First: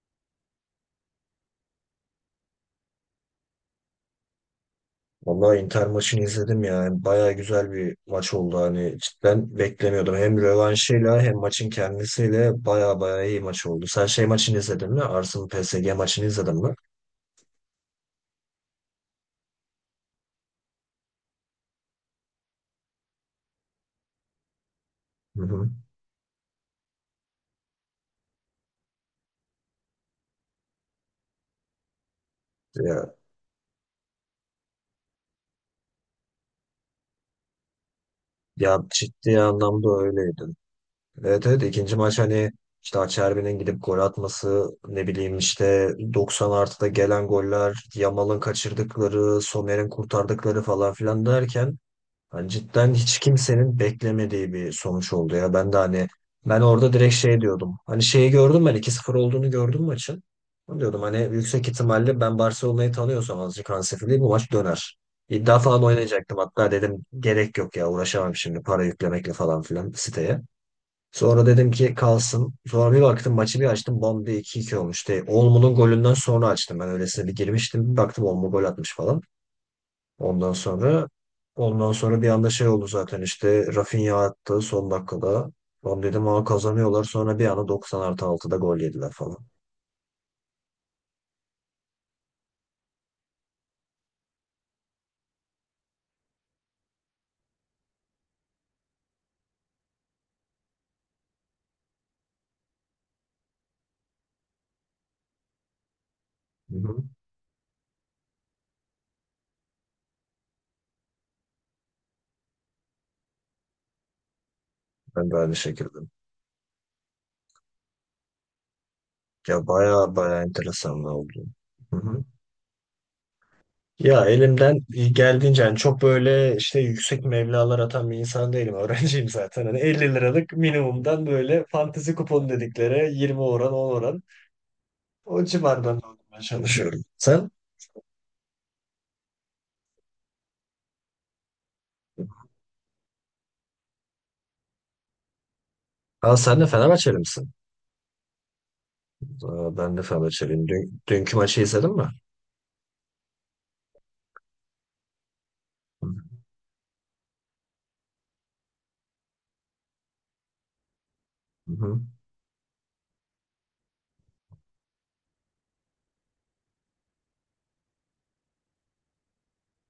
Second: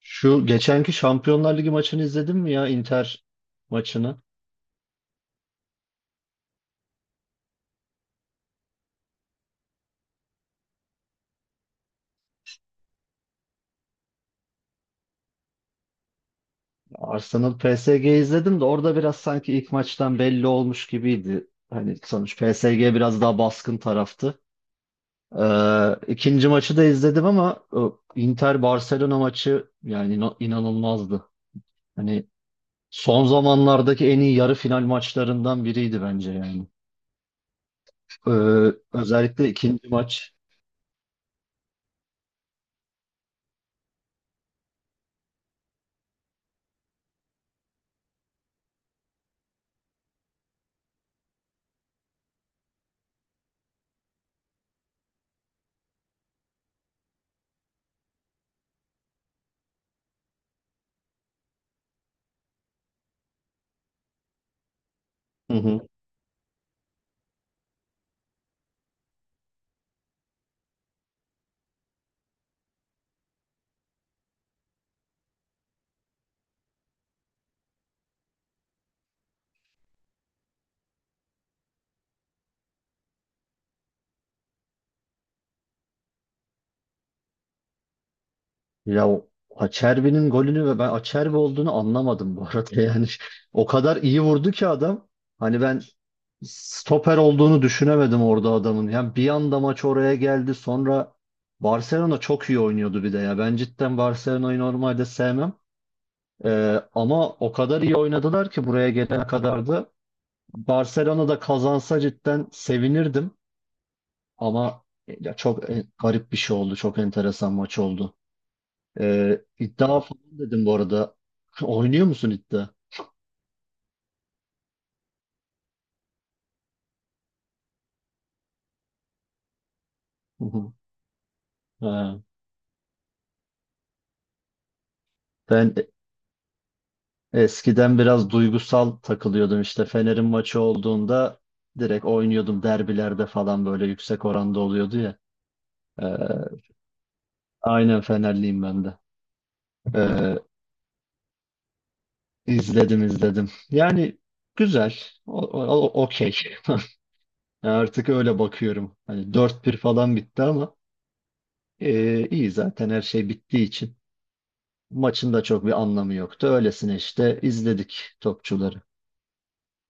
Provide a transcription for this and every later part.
Şu geçenki Şampiyonlar Ligi maçını izledin mi ya Inter maçını? Vallahi Inter maçını izledim ya. Bayağı güzel bir maç oldu. Hani cidden beklemiyordum. Hem rövanşıyla hem maçın kendisiyle bayağı bayağı iyi maç oldu. Sen şey maçını izledin mi? Arsenal PSG maçını izledin mi? Arsenal PSG izledim de orada biraz sanki ilk maçtan belli olmuş gibiydi. Hani sonuç PSG biraz daha baskın taraftı. Hı hı. İkinci maçı da izledim ama Inter Barcelona maçı yani inanılmazdı. Hani Ya, son zamanlardaki en iyi yarı final maçlarından biriydi bence yani. Ee, ya, ciddi Özellikle ikinci anlamda maç. öyleydi. Evet evet, ikinci maç hani işte Acerbi'nin gidip gol atması, ne bileyim işte 90 artıda gelen goller, Yamal'ın kaçırdıkları, Sommer'in kurtardıkları falan filan derken yani cidden hiç kimsenin beklemediği bir sonuç oldu ya. Ben de hani ben orada direkt şey diyordum. Hani şeyi gördüm, ben 2-0 olduğunu gördüm maçın. Ben diyordum hani yüksek ihtimalle ben Barcelona'yı tanıyorsam azıcık Hansi Flick bu maç döner. Hı İddia falan hı. oynayacaktım hatta, dedim gerek yok ya, uğraşamam şimdi para yüklemekle falan filan siteye. Sonra dedim ki kalsın. Sonra bir baktım, maçı bir açtım, bam diye iki 2 olmuş. Olmo'nun golünden sonra açtım, ben öylesine bir girmiştim. Bir baktım Olmo gol atmış falan. Ondan sonra ondan sonra bir anda şey oldu zaten, işte Rafinha attı son dakikada. Lan dedim, aa, kazanıyorlar. Sonra bir anda 90 artı 6'da gol Ya yediler o falan. Acerbi'nin golünü ve ben Acerbi olduğunu anlamadım bu arada yani. O kadar iyi vurdu ki adam. Hani ben stoper olduğunu düşünemedim orada adamın. Yani bir anda maç oraya geldi. Sonra Barcelona çok iyi oynuyordu bir de ya. Ben cidden Barcelona'yı normalde sevmem. Hı hı. Ama o kadar iyi oynadılar ki buraya gelene kadar da Barcelona da kazansa cidden sevinirdim. Ama Ben ya de aynı çok şekilde. garip bir şey oldu. Çok enteresan maç oldu. Ya İddia baya falan baya dedim bu enteresan arada. oldu. Hı Oynuyor hı. musun iddia? Ya elimden geldiğince yani, çok böyle işte yüksek meblağlar atan bir insan değilim. Öğrenciyim zaten. Hani 50 Hı liralık hı. minimumdan böyle fantezi Ha. kupon dedikleri 20 oran 10 oran o Ben civardan almaya çalışıyorum. Sen? eskiden biraz duygusal takılıyordum işte. Fener'in maçı olduğunda direkt oynuyordum. Derbilerde falan böyle yüksek oranda oluyordu ya. Aa, Ee, sen de Fenerbahçeli misin? aynen Fenerliyim ben de. Aa, ben de Ee, Fenerbahçeliyim. Dünkü maçı izledin mi? izledim izledim. Yani güzel. Okey. Artık öyle bakıyorum. Hani 4-1 falan bitti ama Hı hı. İyi zaten her şey bittiği için. Maçın da çok bir anlamı yoktu. Öylesine işte izledik topçuları.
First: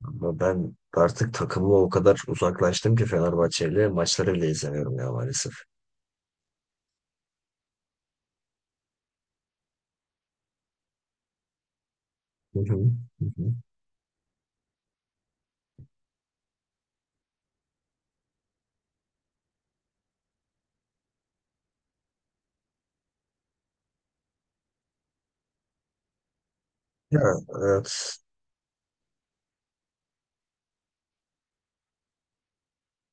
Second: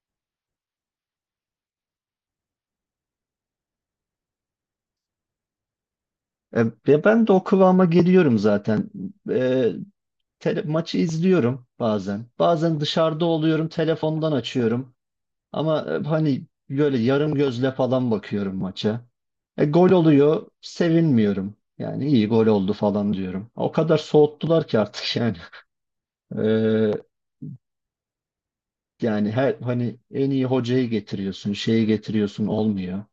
Ama ben artık takımı o kadar uzaklaştım ki Fenerbahçeli maçları bile izlemiyorum ya maalesef. Ve ben de o kıvama geliyorum zaten. E, maçı izliyorum bazen. Hı hı. Bazen dışarıda Hı hı. oluyorum, telefondan açıyorum. Ama hani böyle yarım gözle falan bakıyorum maça. Gol oluyor, sevinmiyorum. Yani iyi gol oldu falan diyorum. O kadar soğuttular ki artık yani. E, Ya evet. Yani her hani en iyi hocayı getiriyorsun, şeyi getiriyorsun olmuyor.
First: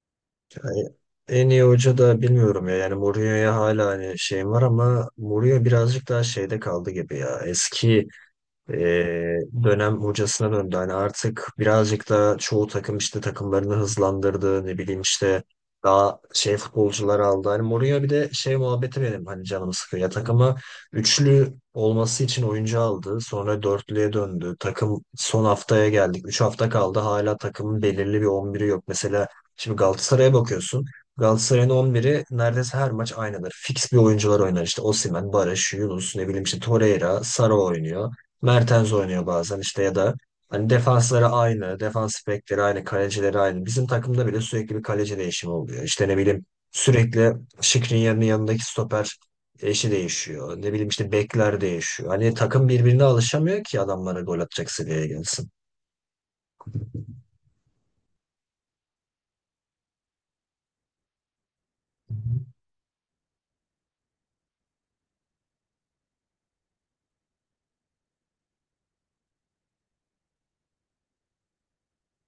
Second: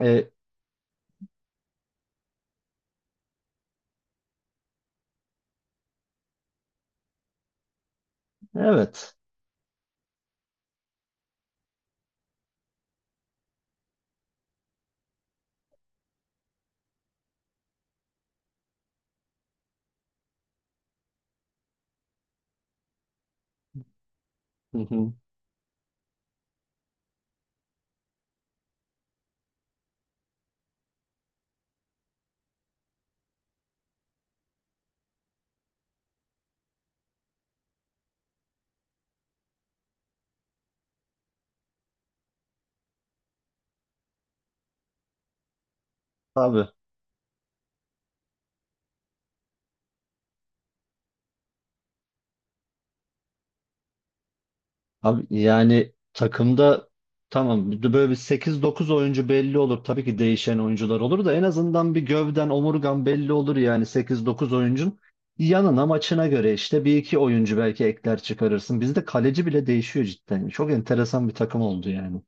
E, Yani en iyi hoca da bilmiyorum ya. Yani Mourinho'ya hala hani şeyim var ama Mourinho birazcık daha şeyde kaldı gibi ya. Eski evet. Ee, dönem hocasına döndü. Hani artık birazcık da çoğu takım işte takımlarını hızlandırdı. Ne bileyim işte daha şey futbolcular aldı. Hani Mourinho bir de şey muhabbeti benim hani canımı sıkıyor. Ya takımı üçlü olması için oyuncu aldı. Sonra dörtlüye döndü. Hı Takım hı. son haftaya geldik. 3 hafta kaldı. Hala takımın belirli bir 11'i yok. Mesela şimdi Galatasaray'a bakıyorsun. Galatasaray'ın 11'i neredeyse her maç aynıdır. Fix bir oyuncular oynar işte. Osimhen, Barış, Yunus, ne bileyim işte Torreira, Sara oynuyor. Mertens oynuyor bazen işte, ya da hani defansları aynı, defans bekleri aynı, kalecileri aynı. Bizim takımda bile sürekli bir kaleci değişimi oluyor. İşte ne bileyim Abi, sürekli Skriniar'ın yanındaki stoper eşi değişiyor. Ne bileyim işte bekler değişiyor. Hani takım birbirine alışamıyor ki adamlara gol atacak seviyeye abi, gelsin. yani takımda tamam bir de böyle bir sekiz dokuz oyuncu belli olur. Tabii ki değişen oyuncular olur da en azından bir Hı gövden hı. omurgan belli olur yani sekiz dokuz oyuncun yanına maçına göre işte bir iki oyuncu belki ekler çıkarırsın. Bizde kaleci bile değişiyor cidden. Çok enteresan bir takım oldu yani.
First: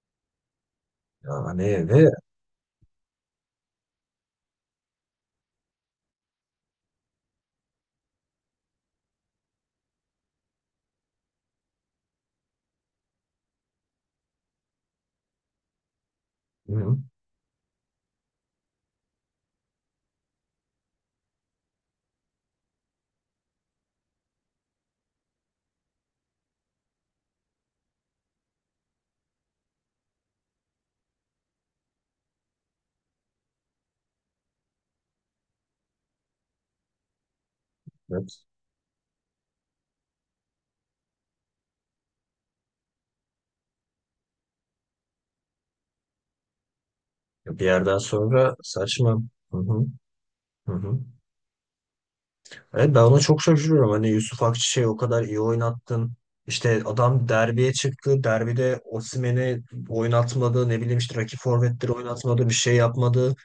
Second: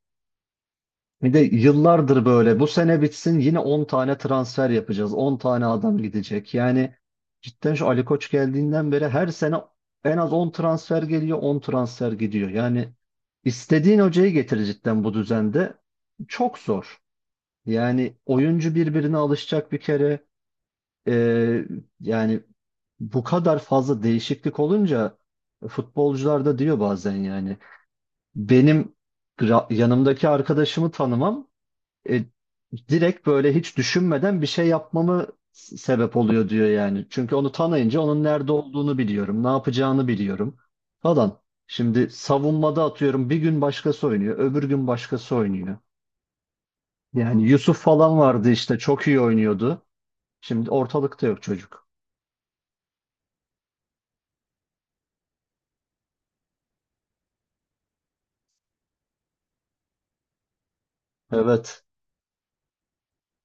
Bir de Yani ve yıllardır böyle. Bu sene bitsin yine 10 tane transfer yapacağız. 10 tane adam gidecek. Yani cidden şu Ali Koç geldiğinden beri her sene en az 10 transfer geliyor, 10 transfer gidiyor. Yani istediğin hocayı getir cidden bu düzende. Çok hı, zor. Yani oyuncu birbirine alışacak bir kere. Ee, Yani bu kadar fazla değişiklik olunca futbolcular da diyor bazen yani. Benim yanımdaki arkadaşımı tanımam e, direkt böyle hiç düşünmeden bir şey yapmamı sebep oluyor diyor yani. Çünkü onu tanıyınca onun evet. nerede olduğunu biliyorum, ne yapacağını biliyorum falan. Şimdi savunmada atıyorum bir gün başkası oynuyor, öbür gün başkası oynuyor. Yani Bir Yusuf yerden falan vardı sonra işte çok iyi saçma. Hı oynuyordu. hı, Şimdi hı hı. ortalıkta yok çocuk. Evet, ben ona çok şaşırıyorum. Hani Yusuf Akçiçek'i o kadar iyi oynattın. İşte adam derbiye çıktı. Derbide Osimhen'i oynatmadı. Ne bileyim işte rakip Evet. forvetleri oynatmadı. Bir şey yapmadı.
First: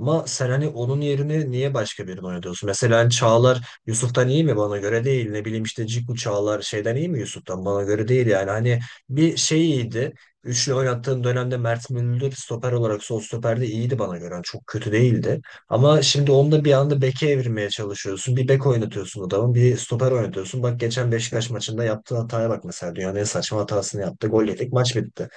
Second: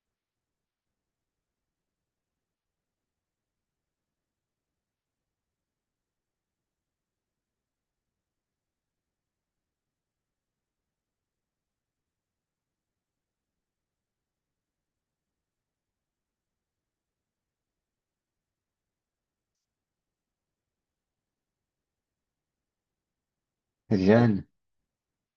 Ama sen hani onun yerine niye başka birini oynatıyorsun? Mesela hani Çağlar Yusuf'tan iyi mi? Bana göre değil. Ne bileyim işte Ciku Çağlar şeyden iyi mi Yusuf'tan? Bana göre değil yani. Hani bir şey iyiydi. Üçlü oynattığın dönemde Mert Müldür stoper olarak sol stoperde iyiydi bana göre. Yani çok kötü değildi. Ama şimdi onu da bir anda beke evirmeye çalışıyorsun. Bir bek oynatıyorsun adamı, bir stoper oynatıyorsun. Bak geçen Beşiktaş maçında yaptığı hataya bak mesela. Dünyanın en saçma hatasını yaptı. Yani. Gol yedik, maç bitti.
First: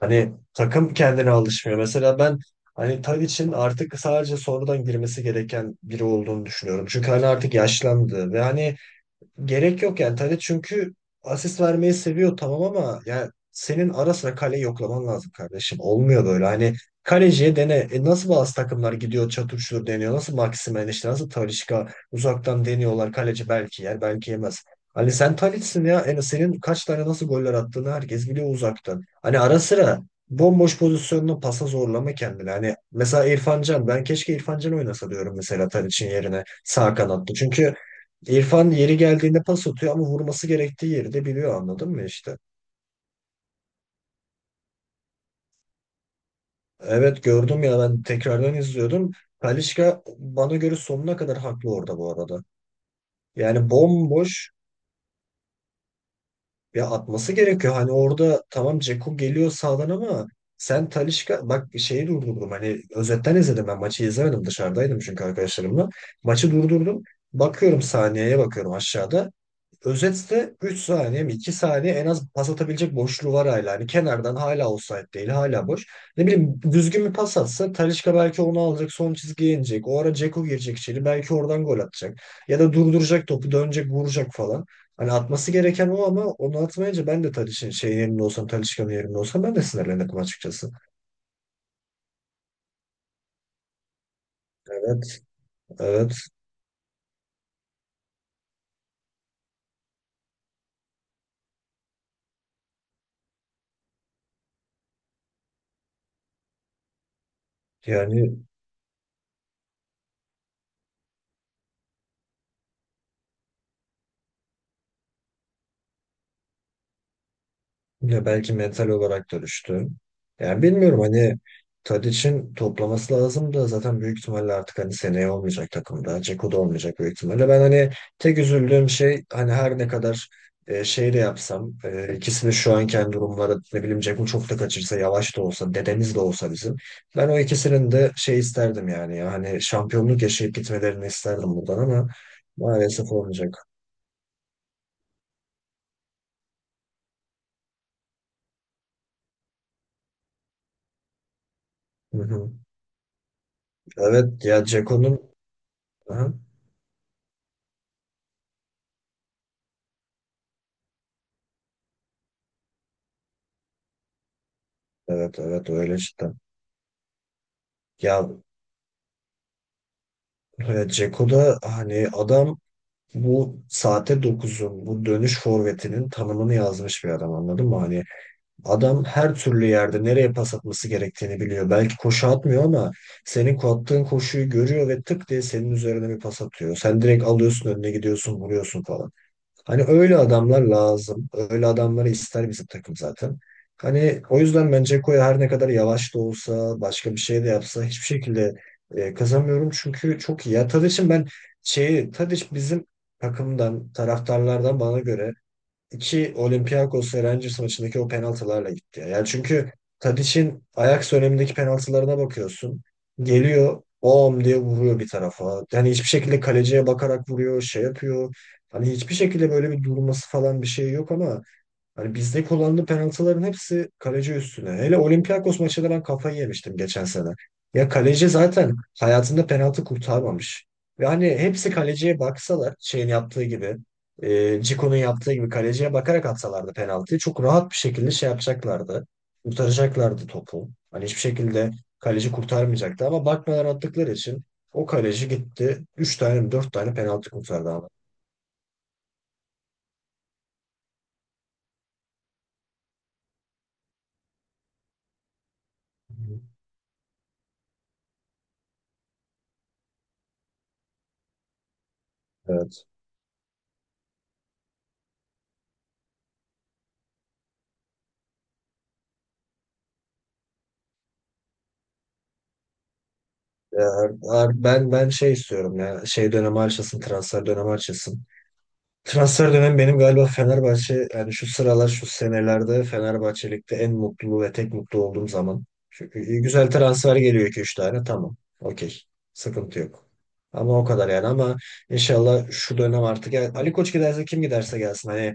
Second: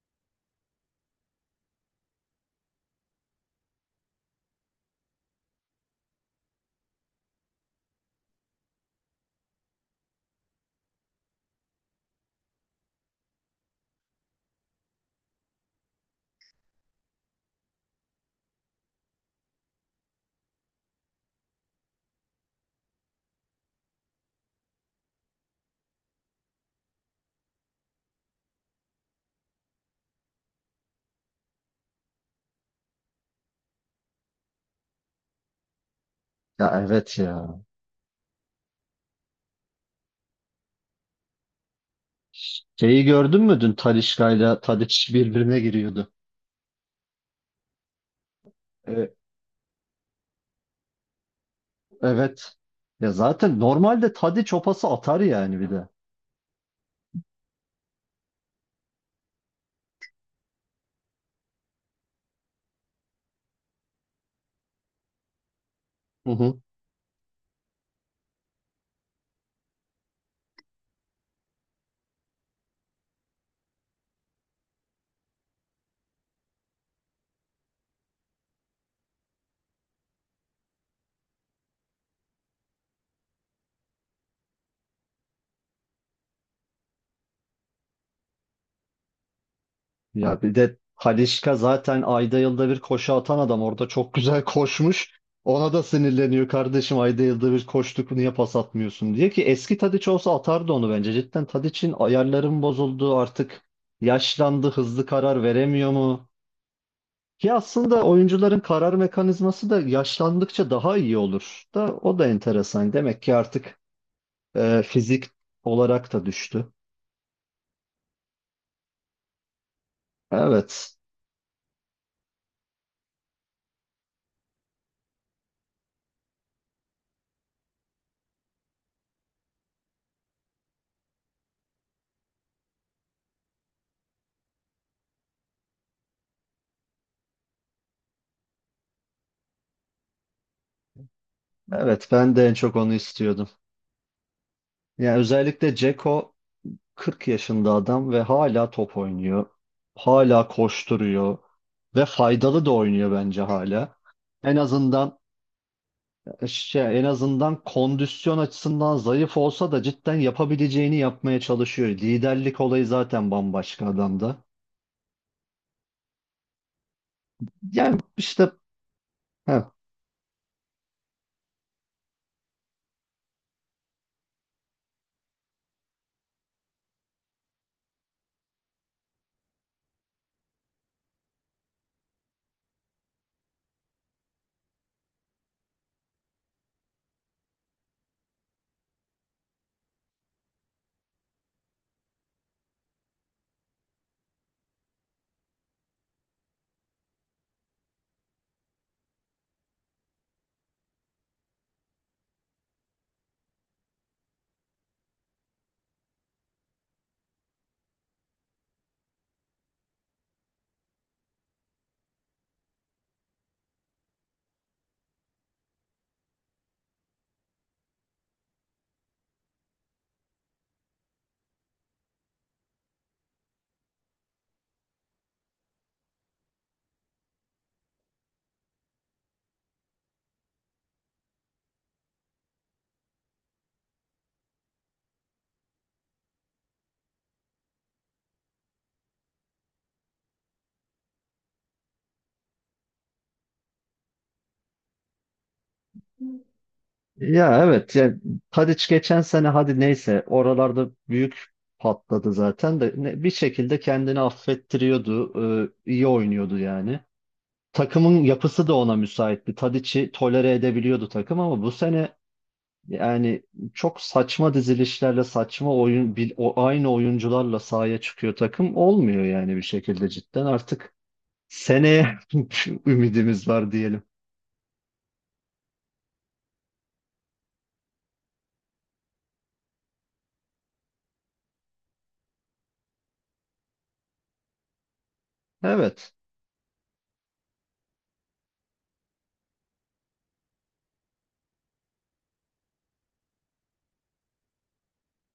Hani takım kendine alışmıyor. Mesela ben hani Tadic'in artık sadece sonradan girmesi gereken biri olduğunu düşünüyorum. Çünkü hani artık yaşlandı ve hani gerek yok yani. Tadic çünkü asist vermeyi seviyor, tamam, ama yani senin ara sıra kaleyi yoklaman lazım kardeşim. Olmuyor böyle. Hani kaleciye dene. E nasıl bazı takımlar gidiyor çatır çutur deniyor. Nasıl Maximen işte nasıl Talisca uzaktan deniyorlar. Kaleci belki yer belki yemez. Hani sen Talis'sin ya, en senin kaç tane nasıl goller attığını herkes biliyor uzaktan. Hani ara sıra bomboş pozisyonunu pasa zorlama kendini. Hani mesela İrfan Can, ben keşke İrfan Can oynasa diyorum mesela Tadiç'in yerine Ya sağ evet kanatta. ya. Çünkü İrfan yeri geldiğinde pas atıyor ama vurması gerektiği yeri de biliyor, anladın mı işte. Şeyi gördün mü dün Talisca'yla Tadiç birbirine giriyordu. Evet gördüm ya, ben tekrardan izliyordum. E, Talisca bana göre sonuna kadar haklı orada bu arada. evet. Ya zaten Yani normalde bomboş, Tadiç o pası atar yani bir de. ya atması gerekiyor. Hani orada tamam Dzeko geliyor sağdan ama sen Talisca bak, şeyi durdurdum. Hani özetten izledim, ben maçı izlemedim, dışarıdaydım çünkü arkadaşlarımla. Hı Maçı hı. durdurdum. Bakıyorum saniyeye, bakıyorum aşağıda. Özetse 3 saniye mi 2 saniye en az pas atabilecek boşluğu var hala. Hani kenardan hala offside değil, hala boş. Ne bileyim düzgün bir pas atsa Talisca belki onu alacak, son çizgiye inecek. O ara Dzeko girecek içeri, belki oradan gol atacak. Ya da durduracak topu, dönecek, vuracak falan. Hani atması gereken o ama onu atmayınca ben de Talisca'nın yerinde olsam ben de sinirlenirdim Ya bir açıkçası. de Halişka zaten ayda yılda bir koşu atan adam orada çok güzel koşmuş. Evet Ona da evet sinirleniyor kardeşim, ayda yılda bir koştuk niye pas atmıyorsun diye ki eski Tadiç olsa atardı onu bence. Cidden Tadiç'in ayarların bozuldu, artık yaşlandı, hızlı karar veremiyor mu? Ki aslında yani. oyuncuların karar mekanizması da yaşlandıkça daha iyi olur, da o da enteresan. Demek ki artık fizik olarak da düştü. Ya belki mental olarak dönüştü. Yani Evet, bilmiyorum hani Tadiç'in toplaması lazım da zaten büyük ihtimalle artık hani seneye olmayacak takımda. Ceko da olmayacak büyük ihtimalle. Ben hani tek üzüldüğüm şey, hani her ne kadar şey de yapsam, ikisini şu anken durumları ne bileyim, Ceko çok da kaçırsa, yavaş da olsa, dedemiz de olsa bizim. Ben o ikisinin de şey isterdim yani, ya hani şampiyonluk yaşayıp gitmelerini isterdim buradan evet, ama ben de en çok onu maalesef istiyordum. olmayacak. Yani özellikle Ceko 40 yaşında adam ve hala top oynuyor. Hala koşturuyor ve Hı hı. faydalı da oynuyor bence hala. Evet En ya azından Ceko'nun. Aha. En azından kondisyon açısından zayıf olsa da cidden yapabileceğini yapmaya çalışıyor. Liderlik olayı zaten bambaşka adamda. Evet evet öyle işte. Yani Ya işte heh, Dzeko da hani adam bu saate dokuzun bu dönüş forvetinin tanımını yazmış bir adam, anladın mı? Hani adam her türlü yerde nereye pas atması gerektiğini biliyor. Belki koşu atmıyor ama senin attığın koşuyu görüyor ve tık diye senin üzerine bir pas atıyor. Sen direkt alıyorsun, önüne gidiyorsun, vuruyorsun falan. Hani öyle adamlar lazım. Öyle adamları ister bizim takım zaten. Hani o yüzden bence Dzeko her ne kadar yavaş da olsa, başka bir şey de yapsa hiçbir şekilde kazanmıyorum. Çünkü çok iyi. Ya Tadiç'in ben şeyi, Tadiç bizim takımdan, taraftarlardan bana göre iki Olympiakos ve Rangers maçındaki o penaltılarla gitti ya. Yani çünkü Tadic'in Ajax dönemindeki penaltılarına bakıyorsun. Geliyor, bom diye vuruyor bir tarafa. Yani hiçbir şekilde kaleciye bakarak vuruyor, şey yapıyor. Hani hiçbir şekilde böyle bir durması falan bir şey yok ama hani bizde kullanılan penaltıların hepsi kaleci üstüne. Hele Olympiakos maçında ben kafayı yemiştim geçen sene. Ya kaleci zaten hayatında penaltı kurtarmamış. Ve hani hepsi kaleciye baksalar şeyin yaptığı gibi, Cico'nun yaptığı gibi, kaleciye bakarak atsalardı penaltıyı çok rahat bir şekilde şey yapacaklardı. Kurtaracaklardı topu. Hani hiçbir şekilde kaleci kurtarmayacaktı ama bakmadan attıkları için o kaleci gitti. 3 tane mi 4 tane penaltı ya kurtardı ama. evet yani Tadic geçen sene hadi neyse oralarda büyük patladı zaten de bir şekilde kendini affettiriyordu. İyi oynuyordu yani. Takımın yapısı da ona müsaitti. Tadiç'i tolere edebiliyordu takım ama bu sene Evet. yani çok saçma dizilişlerle saçma oyun o aynı oyuncularla sahaya çıkıyor takım olmuyor yani bir şekilde cidden artık seneye ümidimiz var diyelim. Ya ben şey istiyorum ya. Şey dönemi açılsın, transfer dönemi açılsın. Transfer dönemi benim galiba Fenerbahçe yani şu sıralar şu senelerde Fenerbahçelik'te en mutlu ve tek mutlu olduğum zaman. Evet. Çünkü güzel transfer geliyor 2 üç tane, tamam. Okey. Sıkıntı yok. Ama o kadar yani, ama inşallah şu dönem artık yani Ali Koç giderse, kim giderse gelsin. Hani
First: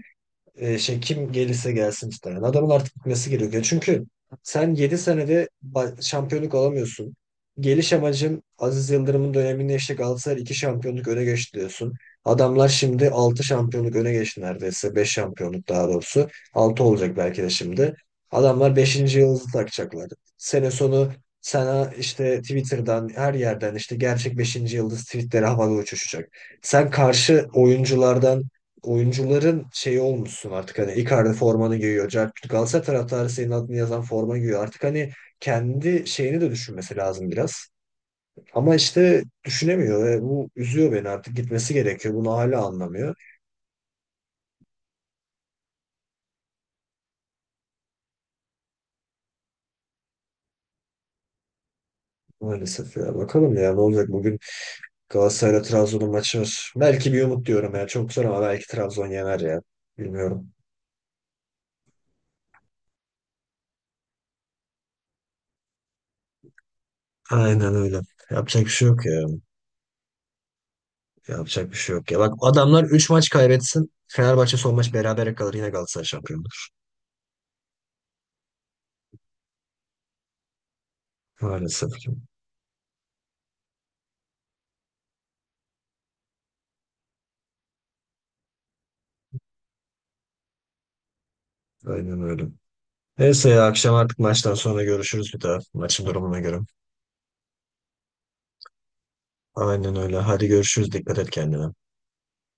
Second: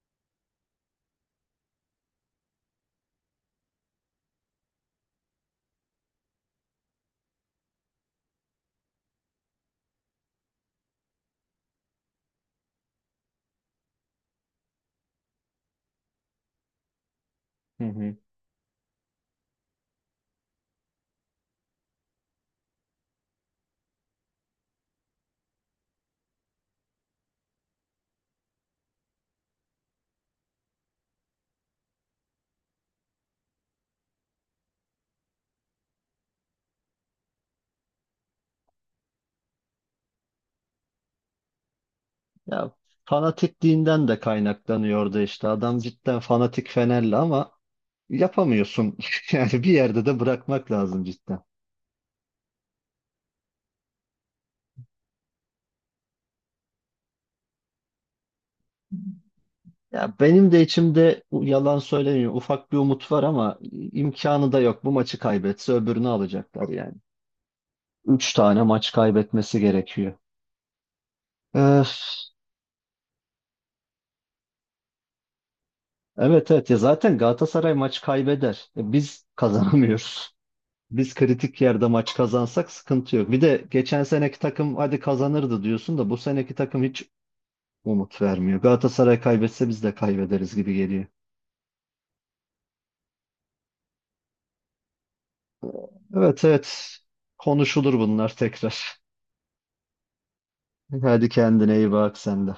şey, kim gelirse gelsin muhtemelen. Adamın artık gitmesi gerekiyor. Çünkü sen 7 senede şampiyonluk alamıyorsun. Geliş amacın Aziz Yıldırım'ın döneminde işte Galatasaray 2 şampiyonluk öne geçti diyorsun. Adamlar şimdi 6 şampiyonluk öne geçti neredeyse. Beş şampiyonluk daha doğrusu. Altı olacak belki de Hı şimdi. hı. Adamlar beşinci yıldızı takacaklar. Sene sonu sana işte Twitter'dan her yerden işte gerçek beşinci yıldız tweetleri havada uçuşacak. Sen karşı oyunculardan oyuncuların şeyi olmuşsun artık, hani Icardi formanı giyiyor. Cercut Galatasaray taraftarı senin adını yazan forma giyiyor. Artık hani kendi şeyini de düşünmesi lazım biraz. Ama işte düşünemiyor ve bu üzüyor beni, artık gitmesi gerekiyor. Bunu hala Ya anlamıyor. fanatikliğinden de kaynaklanıyordu işte. Adam cidden fanatik Fenerli ama yapamıyorsun. Yani bir yerde de bırakmak lazım cidden. Maalesef ya, bakalım ya ne olacak bugün. Galatasaray'la Trabzon'un maçı var. Belki bir umut diyorum ya, çok zor ama belki Trabzon yener ya. Ya Bilmiyorum. benim de içimde yalan söylemiyorum. Ufak bir umut var ama imkanı da yok. Bu maçı kaybetse öbürünü alacaklar yani. Aynen öyle. Üç tane Yapacak bir şey maç yok ya. kaybetmesi gerekiyor. Yapacak bir şey Öf. yok ya. Bak adamlar 3 maç kaybetsin, Fenerbahçe son maç berabere kalır, yine Galatasaray şampiyon. Evet, evet, ya zaten Galatasaray maç kaybeder. Biz kazanamıyoruz. Biz kritik yerde Maalesef ki. maç kazansak sıkıntı yok. Bir de geçen seneki takım hadi kazanırdı diyorsun da bu seneki takım hiç umut vermiyor. Galatasaray kaybetse biz de kaybederiz gibi geliyor. Aynen öyle. Neyse ya, akşam artık maçtan sonra görüşürüz bir daha. Maçın durumuna Evet, göre. evet, konuşulur bunlar tekrar. Aynen öyle. Hadi görüşürüz. Dikkat Hadi et kendine. kendine iyi bak sen de.